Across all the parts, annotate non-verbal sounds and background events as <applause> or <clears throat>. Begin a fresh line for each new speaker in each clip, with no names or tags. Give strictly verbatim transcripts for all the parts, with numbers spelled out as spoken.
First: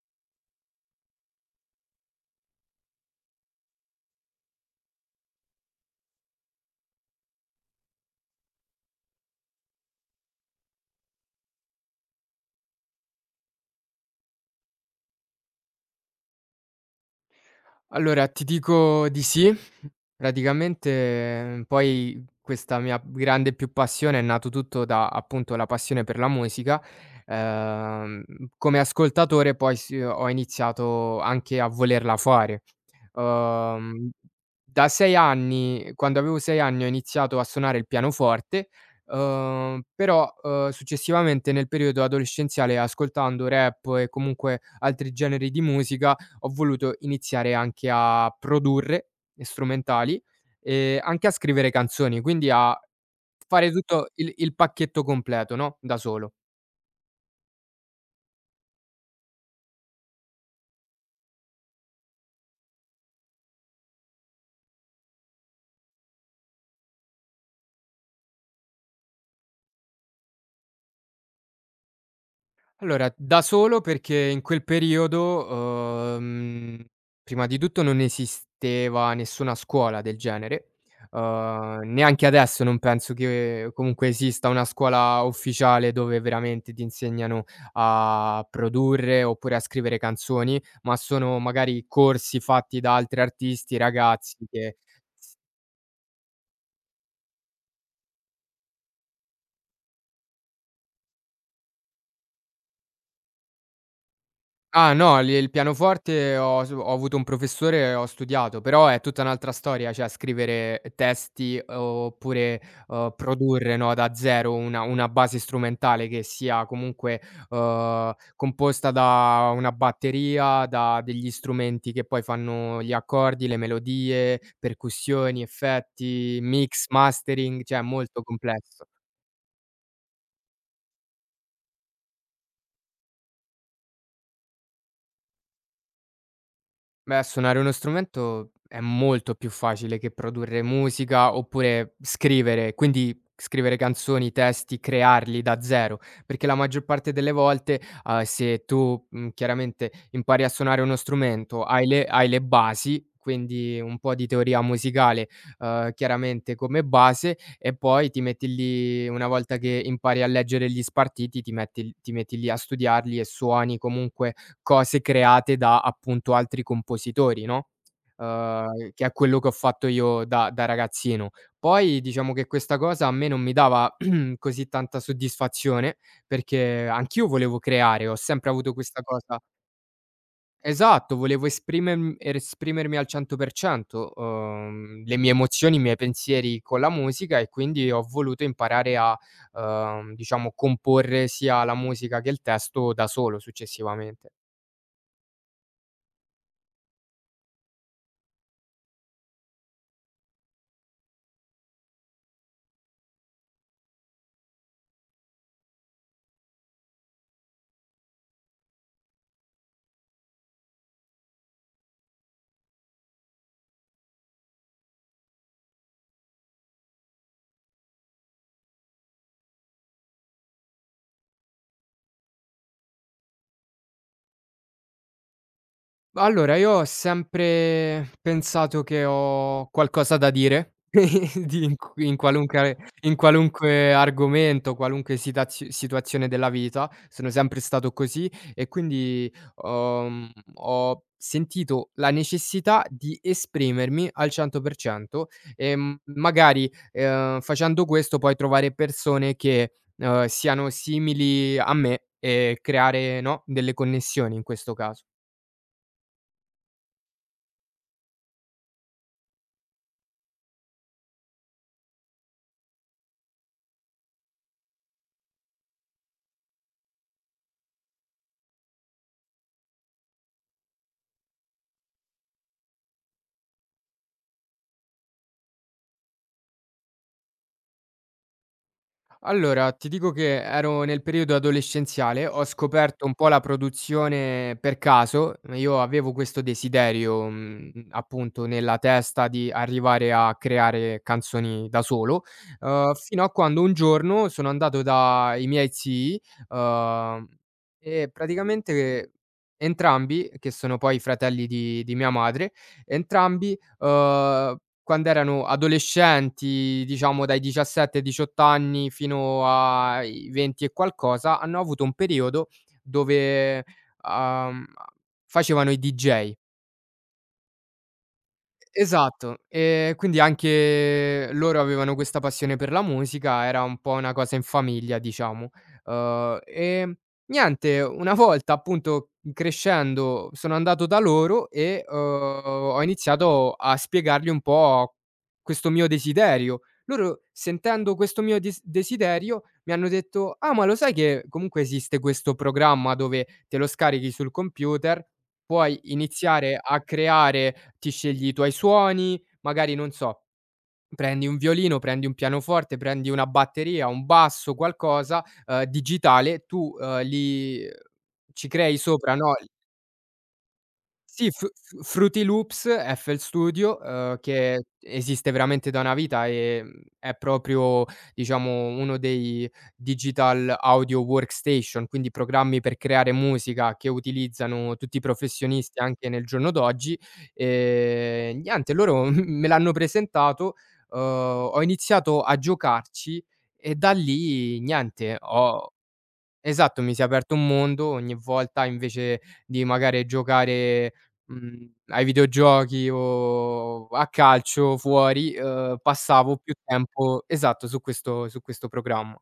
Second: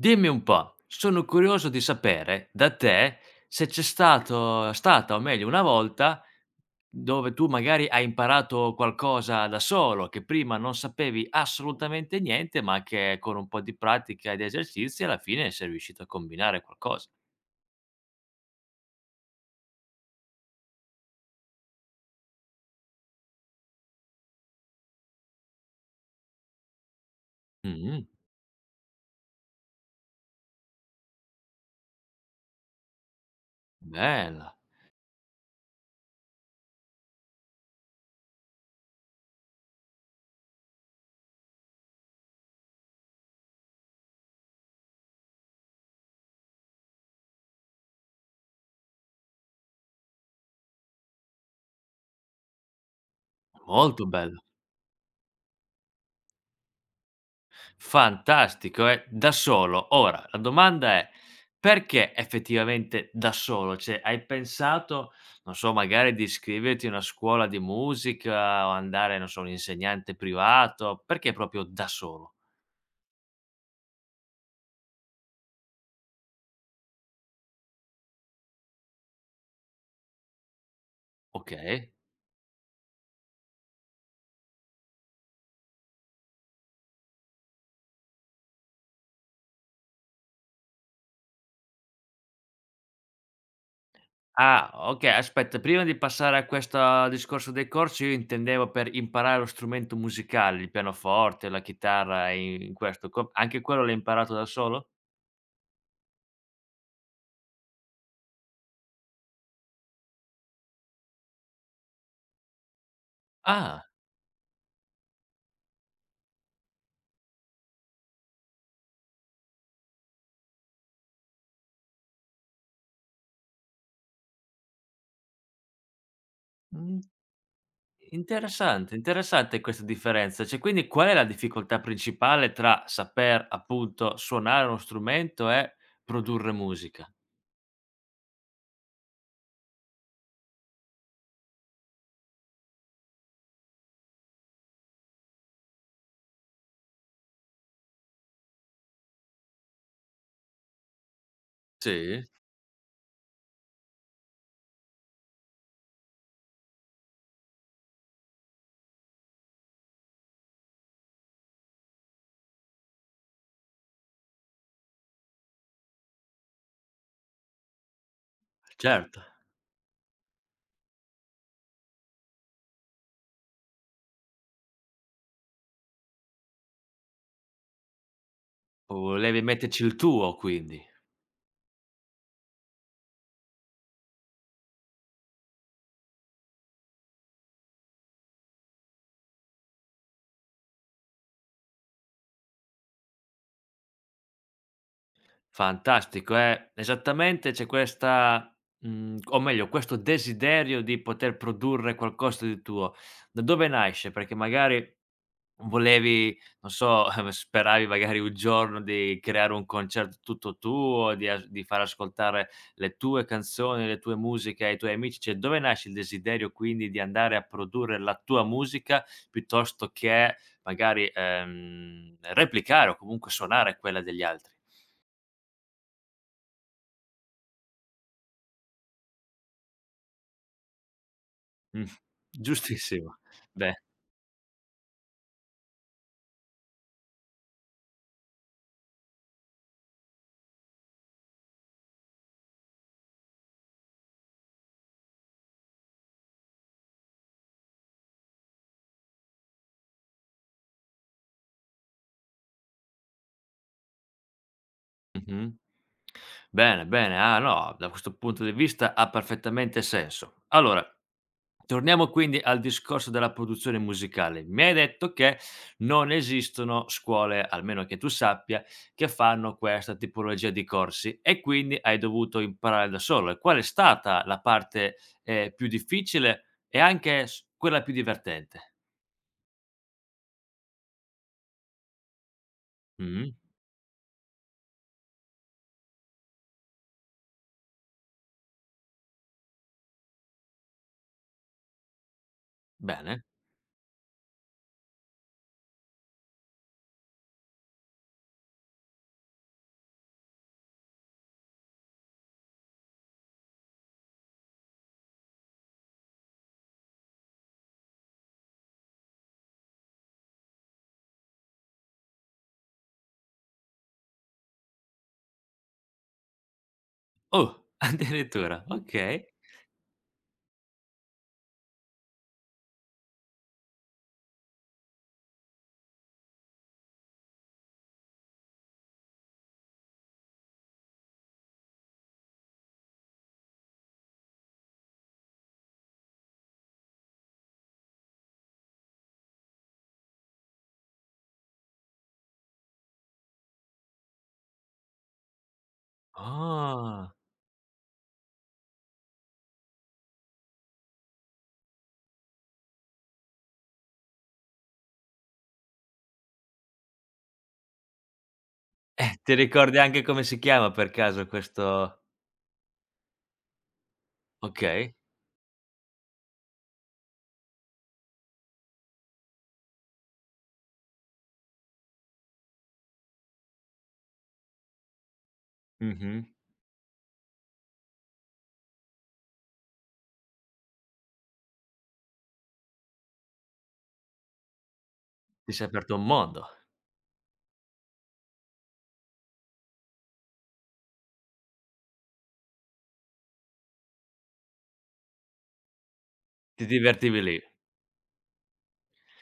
Dimmi un po', sono curioso di sapere da te se c'è stato stata, o meglio una volta, dove tu magari hai imparato qualcosa da solo, che prima non sapevi assolutamente niente, ma che con un po' di pratica e di esercizi alla fine sei riuscito a combinare qualcosa.
Allora, ti dico di sì. Praticamente poi questa mia grande più passione è nato tutto da, appunto, la passione per la musica.
Mh-mh,
Ehm, come ascoltatore poi s ho iniziato anche a volerla fare. Uhm,
bella,
Da sei anni, quando avevo sei anni, ho iniziato a suonare il pianoforte. Uhm, però, uhm, successivamente, nel periodo adolescenziale, ascoltando rap e comunque altri generi di musica, ho voluto iniziare anche a produrre strumentali e anche a scrivere canzoni, quindi a fare
molto
tutto il
bella.
il pacchetto completo, no, da solo.
Fantastico, eh, da solo. Ora, la domanda è: perché effettivamente da solo? Cioè, hai pensato, non so, magari di iscriverti a una scuola di musica o andare, non so, un insegnante privato? Perché proprio da solo?
Allora, da solo perché in quel periodo, uhm, prima di tutto non esisteva nessuna scuola del genere, uhm,
Okay.
neanche adesso non penso che comunque esista una scuola ufficiale dove veramente ti insegnano a produrre oppure a scrivere canzoni, ma sono magari corsi fatti da altri artisti, ragazzi
Ah,
che.
okay, aspetta, prima di passare a questo discorso dei corsi, io intendevo per imparare lo strumento musicale, il pianoforte, la chitarra, in in questo co anche quello l'hai imparato da solo?
Ah no, lì il pianoforte ho s ho avuto un professore e ho studiato, però è tutta un'altra storia. Cioè scrivere testi oppure, uhm, produrre,
Ah,
no, da zero una una base strumentale che sia comunque, uhm, composta da una batteria, da degli strumenti che poi fanno gli accordi, le melodie, percussioni, effetti, mix,
mh.
mastering, cioè è molto complesso.
Interessante, interessante questa differenza. Cioè, quindi qual è la difficoltà principale tra saper, appunto, suonare uno strumento e produrre musica?
Beh, suonare uno strumento è molto più facile che produrre musica oppure scrivere, quindi scrivere canzoni, testi, crearli da zero, perché la maggior parte delle volte, uhm, se tu, mhmm, chiaramente impari a suonare uno strumento, hai le
Sì,
hai le basi, quindi un po' di teoria musicale, uhm, chiaramente come base, e poi ti metti lì. Una volta che impari a leggere gli spartiti, ti metti l ti metti lì a studiarli e suoni comunque cose create da, appunto, altri compositori, no, uhm, che è
certo.
quello che ho fatto io da da ragazzino. Poi diciamo che questa cosa a me non mi dava <clears throat> così tanta soddisfazione, perché anch'io volevo creare, ho sempre avuto questa cosa.
Volevi metterci il tuo quindi.
Esatto, volevo esprimerm esprimermi al cento per cento, uhm, le mie emozioni, i miei pensieri con la musica, e quindi ho voluto imparare a, uhm, diciamo, comporre sia la musica che il testo da solo, successivamente.
Fantastico, eh. Esattamente c'è questa mhmm, o meglio questo desiderio di poter produrre qualcosa di tuo. Da dove nasce? Perché magari volevi, non so, <laughs> speravi magari un giorno di creare un concerto tutto tuo, di as di far ascoltare le tue canzoni, le tue musiche ai tuoi amici. Cioè, dove nasce il desiderio quindi di andare a produrre la tua musica piuttosto che magari, ehm, replicare o comunque suonare quella degli altri?
Allora, io ho sempre pensato che ho qualcosa da dire <laughs> di in q
Mh,
in qualunque in
giustissimo. Beh,
qualunque argomento, qualunque sitazio situazione della vita. Sono sempre stato così, e quindi, uhm, ho sentito la necessità di esprimermi al cento per cento, e, mhmm, magari, ehm, facendo questo puoi trovare persone che, uhm, siano simili a me, e creare, no, delle connessioni in questo caso.
mh-mh. Bene, bene. Ah, no, da questo punto di vista ha perfettamente senso. Allora, torniamo quindi al discorso della produzione musicale. Mi hai detto che non esistono scuole, almeno che tu sappia, che fanno questa tipologia di corsi e quindi hai dovuto imparare da solo. E qual è stata la parte, ehm, più difficile e anche s quella più divertente?
Allora, ti dico che ero nel periodo adolescenziale, ho scoperto un po'
Mh,
la produzione per caso. Io avevo questo desiderio, mhmm, appunto nella testa, di arrivare a creare canzoni da solo, uhm,
bene.
fino a quando un giorno sono andato dai miei zii, uhm, e praticamente entrambi, che sono poi fratelli di di mia madre, entrambi, uhm, quando erano adolescenti, diciamo dai diciassette ai diciotto anni fino ai venti e qualcosa, hanno avuto un periodo dove, uhm, facevano i D J.
Oh, <laughs> addirittura, okay.
Esatto, ehm, quindi anche loro avevano questa passione per la musica, era un po' una cosa in famiglia, diciamo. Uhm, ehm, niente, una volta, appunto, crescendo sono andato da loro, e, uhm, ho iniziato a spiegargli un po' questo mio desiderio. Loro, sentendo questo mio dis desiderio, mi hanno detto: "Ah, ma lo sai che comunque esiste questo programma dove te lo scarichi sul computer? Puoi iniziare a
Ah.
creare, ti scegli i tuoi suoni, magari non so, prendi un violino, prendi un pianoforte, prendi una batteria, un basso, qualcosa, uhm, digitale, tu, uhm, li ci crei sopra,
Eh,
no".
ti ricordi anche come si chiama per caso
Sì, Fru Fru
questo?
Fruity Loops, F L Studio, uhm, che
Okay.
esiste veramente da una vita, ehm, è proprio, diciamo, uno dei digital audio workstation, quindi programmi per creare musica che utilizzano tutti i professionisti anche nel
Mh-mh.
giorno d'oggi. Ehm, niente, loro <laughs> me l'hanno presentato, uhm, ho iniziato a giocarci, e da lì niente,
Ti sei
ho.
aperto un mondo.
Esatto, mi si è aperto un mondo. Ogni volta, invece di magari giocare, mhmm, ai videogiochi o a calcio fuori, uhm, passavo più
Ti divertivi
tempo,
lì.
esatto, su questo su questo programma.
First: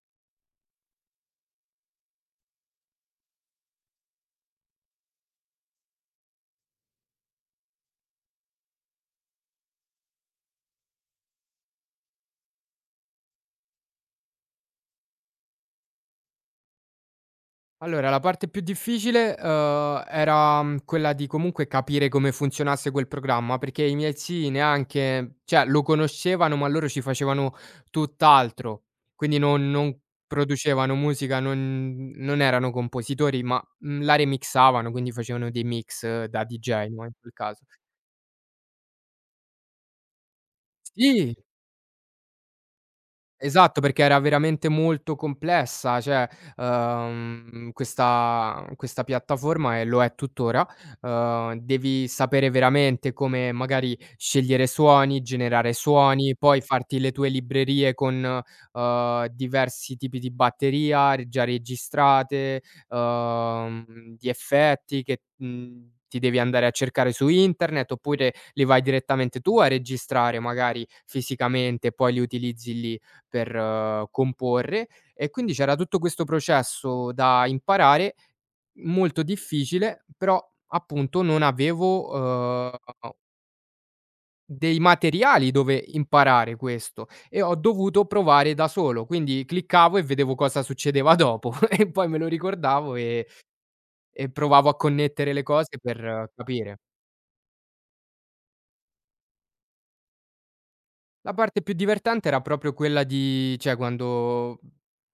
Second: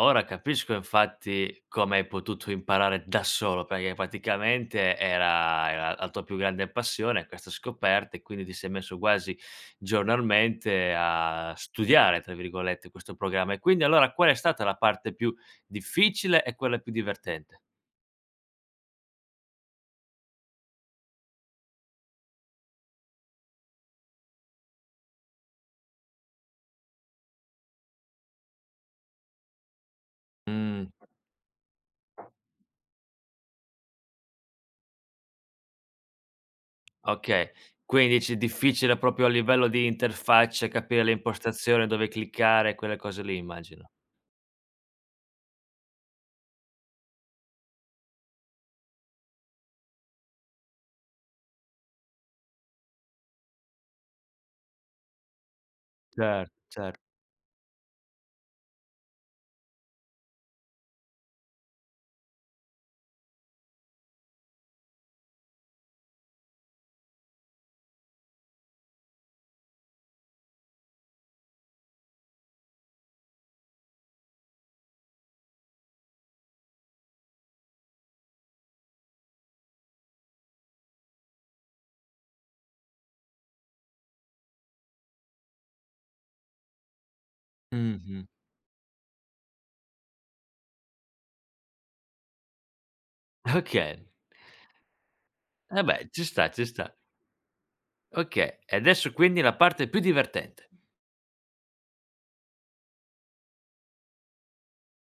Ora capisco infatti come hai potuto imparare da solo, perché praticamente era era la tua più grande passione questa scoperta e quindi ti sei messo quasi giornalmente a "studiare" tra virgolette questo programma. E quindi allora qual è stata la parte più difficile e quella più divertente?
Allora, la parte più difficile, uhm, era, mhmm, quella di comunque capire come funzionasse quel programma, perché i miei zii neanche, cioè, lo conoscevano, ma loro ci facevano tutt'altro. Quindi non non
Mh.
producevano musica, non non erano compositori, ma, mhmm, la remixavano, quindi facevano dei mix, eh, da D J, no, in quel
Okay,
caso.
quindi dici difficile proprio a livello di interfaccia capire le
Sì!
impostazioni, dove cliccare, quelle cose lì
Esatto,
immagino.
perché era veramente molto complessa, cioè, uhm, questa questa piattaforma, e lo è tuttora. Uhm, devi sapere veramente come magari scegliere suoni, generare suoni,
Cer
poi
cer
farti le tue librerie con, uhm, diversi tipi di batteria re già registrate, uhm, di effetti che, mhmm, ti devi andare a cercare su internet, oppure li vai direttamente tu a registrare magari fisicamente, e poi li utilizzi lì per, eh, comporre, e quindi c'era tutto questo processo da imparare, molto difficile. Però, appunto, non avevo, uhm, dei materiali dove imparare questo, e ho dovuto
Mh-mh.
provare da solo, quindi cliccavo e vedevo cosa succedeva dopo <laughs> e poi me lo ricordavo, e
Okay,
e provavo a connettere le cose
eh
per,
beh, ci
eh,
sta, ci
capire.
sta. Okay, e adesso quindi la parte più divertente.
La parte più divertente era proprio quella di, cioè, quando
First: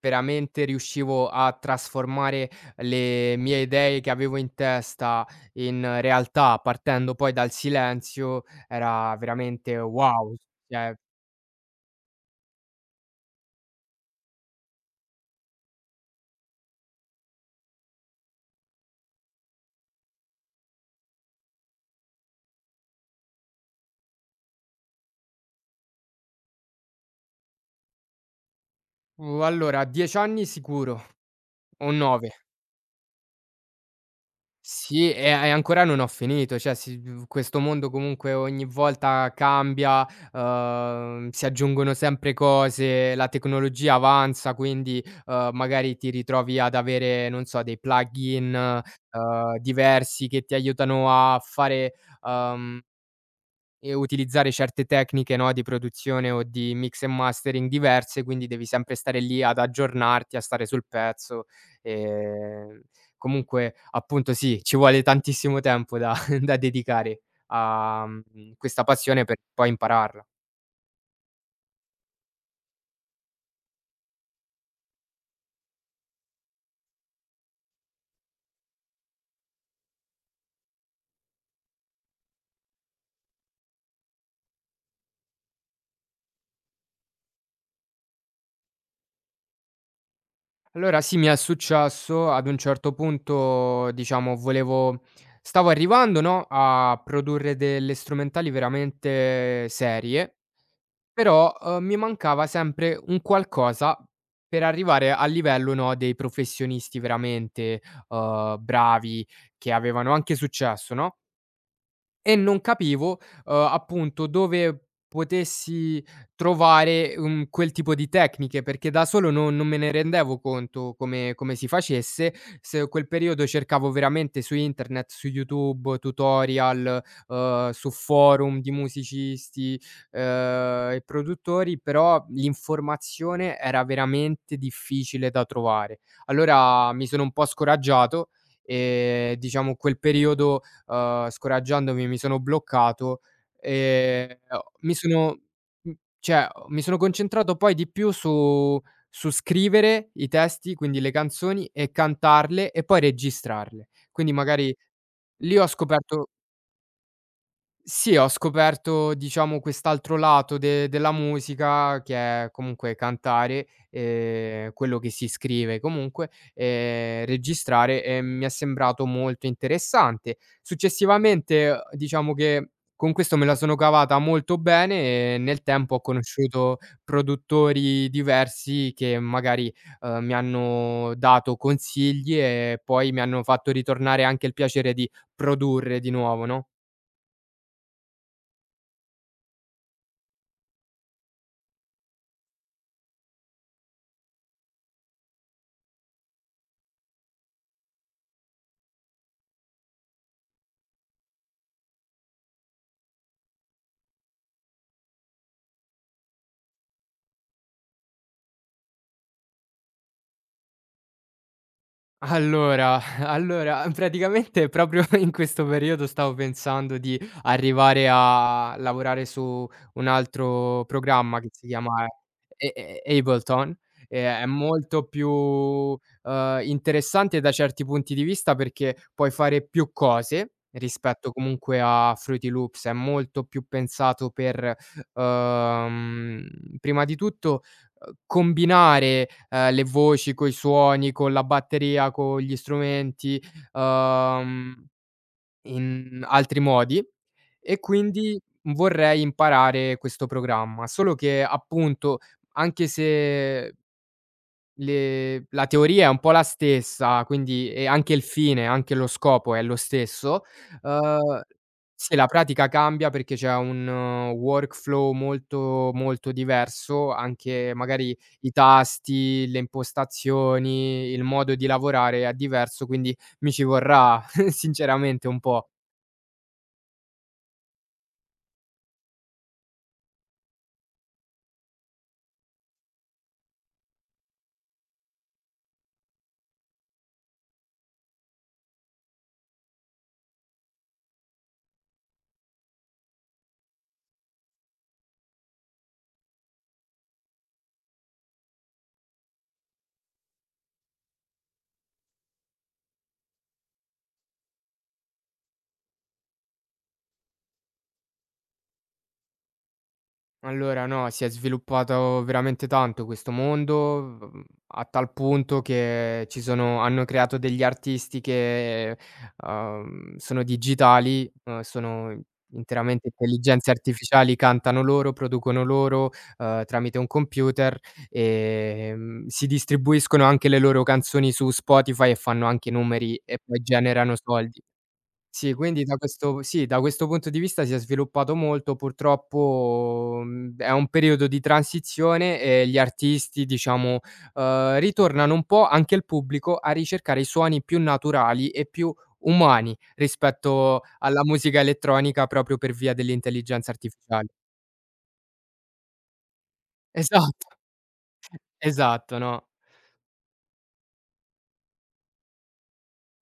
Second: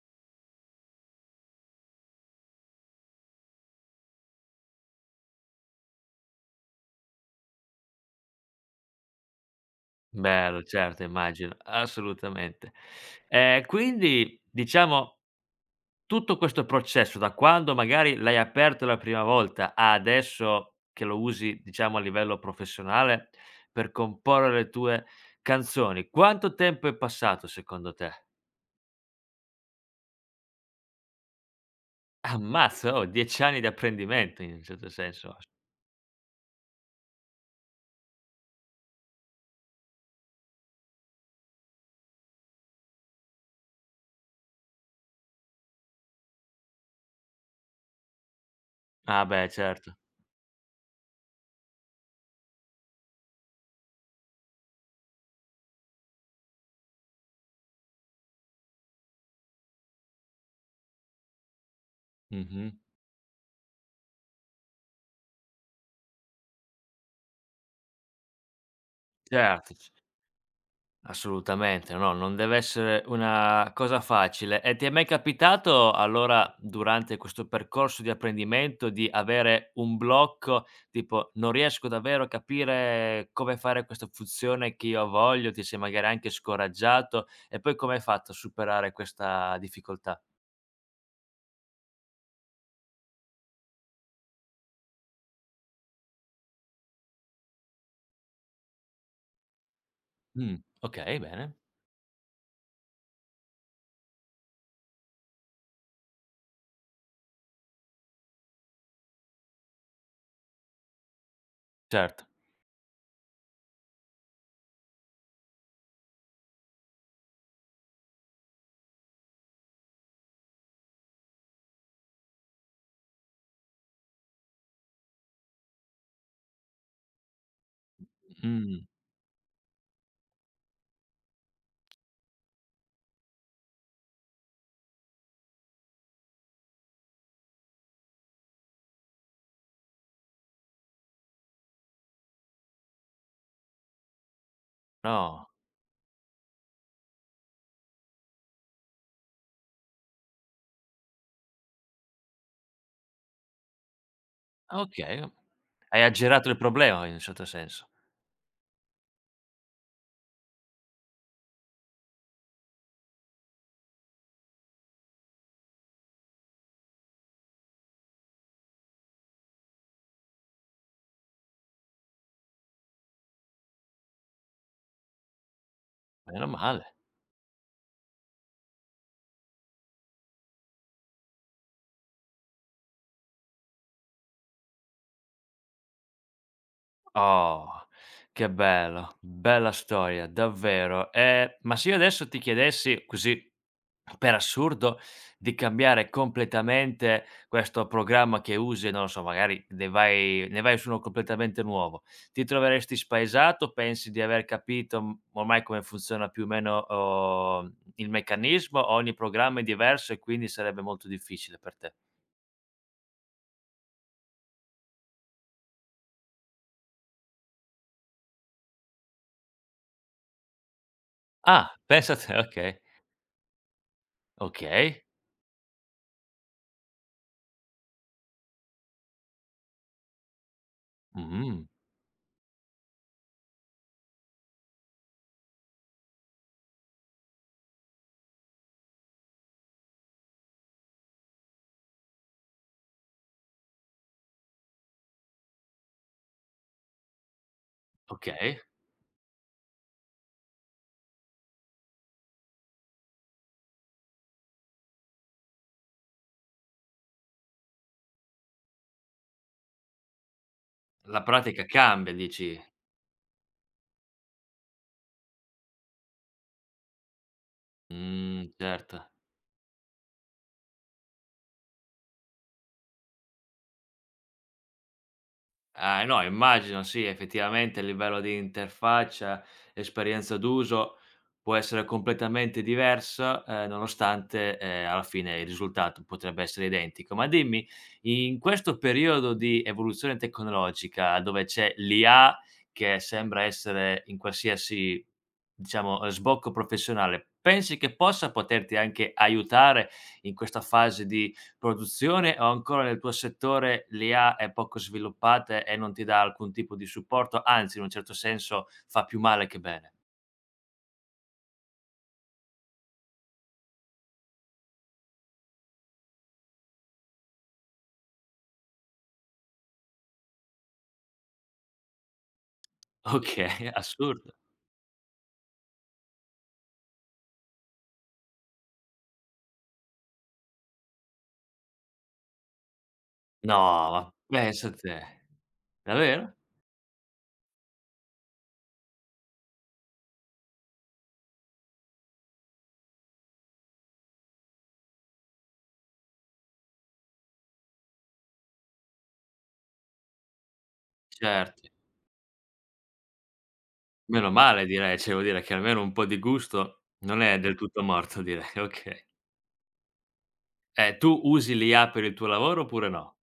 veramente riuscivo a trasformare le mie idee che avevo in testa in realtà, partendo poi dal silenzio, era veramente wow.
Bello,
Cioè,
certo immagino, assolutamente. Ehm, quindi diciamo tutto questo processo, da quando magari l'hai aperto la prima volta a adesso che lo usi, diciamo, a livello professionale per comporre le tue canzoni, quanto tempo è passato secondo te?
uhm, allora, dieci anni sicuro, o nove.
Ammazza, oh, dieci anni di apprendimento in un certo
Sì, e
senso.
e ancora non ho finito, cioè si v questo mondo comunque ogni volta cambia, uhm, si aggiungono sempre cose, la tecnologia avanza, quindi, uhm, magari ti ritrovi ad avere, non so, dei plugin,
Ah beh
uhm,
certo.
diversi che ti aiutano a fare, uhm e utilizzare certe tecniche, no, di produzione o di mix e mastering diverse, quindi devi sempre stare lì ad aggiornarti, a stare sul pezzo.
Mh-mh.
Ehm, comunque, appunto, sì, ci vuole tantissimo tempo da <laughs> da dedicare a, mhmm, questa passione, per poi
Certo.
impararla.
Assolutamente, no, non deve essere una cosa facile. E ti è mai capitato allora, durante questo percorso di apprendimento, di avere un blocco, tipo: "Non riesco davvero a capire come fare questa funzione che io voglio", ti sei magari anche scoraggiato e poi come hai fatto a superare questa difficoltà?
Allora sì, mi è successo ad un certo punto, diciamo, volevo stavo arrivando, no, a produrre delle strumentali veramente serie.
Mh, okay,
Però,
bene.
uhm, mi mancava sempre un qualcosa per arrivare al livello, no, dei professionisti veramente, uhm, bravi, che avevano anche successo, no?
Certo.
E non capivo, uhm, appunto, dove potessi trovare, uhm, quel tipo di tecniche, perché da solo non non me ne rendevo conto come come si facesse. Se quel periodo cercavo veramente su internet, su YouTube, tutorial, uhm, su forum di
Mh,
musicisti, uhm, e produttori, però l'informazione era veramente difficile da trovare. Allora mi sono un po' scoraggiato, e, diciamo, quel periodo, uhm, scoraggiandomi, mi sono bloccato. Ehm, ho Mi sono,
no.
mh, cioè, oh, mi sono concentrato poi di più su su scrivere i testi, quindi le canzoni, e cantarle, e poi registrarle. Quindi magari
Okay,
lì ho
hai
scoperto.
aggirato il problema in un certo senso.
Sì, ho scoperto, diciamo, quest'altro lato de della musica, che è comunque cantare, ehm, quello che si scrive comunque, ehm, registrare, e mi è sembrato molto interessante. Successivamente, uhm, diciamo che con questo me la sono cavata molto bene, e nel tempo ho
Meno
conosciuto
male.
produttori diversi che magari, uhm, mi hanno dato consigli e poi mi hanno fatto ritornare anche il piacere di produrre di nuovo, no?
Oh, che bello, bella storia, davvero. Ehm, ma se io adesso ti chiedessi così per assurdo di cambiare completamente questo programma che usi, non lo so, magari ne vai ne vai su uno completamente nuovo, ti troveresti spaesato? Pensi di aver capito, mhmm, ormai come funziona più o meno, uhm, il meccanismo? Ogni programma è diverso e quindi sarebbe molto difficile per te?
Allora, <laughs> allora, praticamente, proprio <laughs> in questo periodo stavo pensando di arrivare a lavorare su un altro programma che si
Ah,
chiama.
pensa a te, <laughs>
E
okay.
E Ableton, ehm, è
Okay.
molto più, uhm, interessante da certi punti di vista, perché puoi fare più cose rispetto
Mh,
comunque a Fruity Loops, è molto più pensato per, uhm, prima di tutto, uhm, combinare, ehm, le voci coi suoni, con la batteria, con gli strumenti, uhm, in altri modi, e quindi
okay.
vorrei imparare questo programma. Solo che, appunto, anche se le la teoria è un po' la stessa, quindi, e anche il fine, anche lo scopo è lo stesso.
La
Uhm,
pratica cambia
sì, la
dici?
pratica cambia perché c'è un, uhm, workflow molto, molto diverso, anche magari i
Mh, certo.
tasti, le impostazioni, il modo di lavorare è diverso, quindi mi ci vorrà <laughs> sinceramente un po'.
Ah, no immagino sì, effettivamente il livello di interfaccia, esperienza d'uso può essere completamente diversa, ehm, nonostante, ehm, alla fine il risultato potrebbe essere identico. Ma dimmi, in questo periodo di evoluzione tecnologica dove c'è l'I A che sembra essere in qualsiasi, diciamo, ehm, sbocco professionale, pensi che possa poterti anche aiutare in questa fase di produzione o ancora nel tuo settore l'I A è poco sviluppata e non ti dà alcun tipo di supporto, anzi in un certo senso fa più male che bene.
Allora no, si è sviluppato veramente tanto questo mondo, mhmm, a tal punto che ci sono hanno creato degli artisti che, uhm, sono digitali, uhm, sono interamente
<laughs>
intelligenze
Okay, assurdo.
artificiali, cantano loro, producono loro, uhm, tramite un computer, ehm, si distribuiscono anche le loro canzoni su Spotify e fanno anche numeri e
No,
poi generano
ma
soldi.
pensa te.
Sì, quindi da
Davvero?
questo sì, da questo punto di vista si è sviluppato molto. Purtroppo, mhmm, è un periodo di transizione, e gli artisti, diciamo, uhm, ritornano un po', anche il pubblico, a ricercare i suoni più naturali e più umani rispetto alla musica
Certo.
elettronica, proprio per via dell'intelligenza artificiale.
Meno male direi, cioè vuol dire che almeno un po' di gusto non è
Esatto,
del tutto morto direi, <laughs> okay.
esatto, no.
Eh, tu usi l'I A per il tuo lavoro oppure no?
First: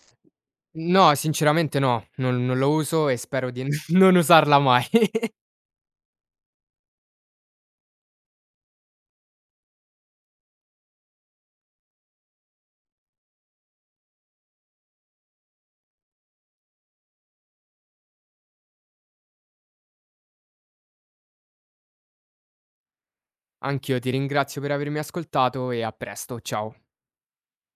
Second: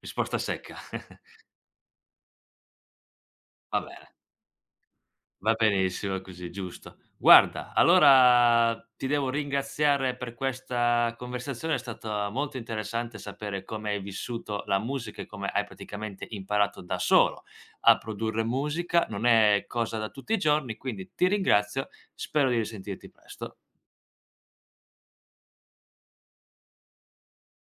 Risposta secca.
No,
<laughs>
sinceramente no, non non lo uso, e spero di
Va
<laughs>
bene.
non usarla mai. <laughs>
Va benissimo così, giusto. Guarda, allora ti devo ringraziare per questa conversazione, è stata molto interessante sapere come hai vissuto la musica e come hai praticamente imparato da solo a produrre musica, non è cosa da tutti i giorni, quindi ti ringrazio, spero di risentirti presto.
Anch'io ti ringrazio per avermi ascoltato, e a presto, ciao.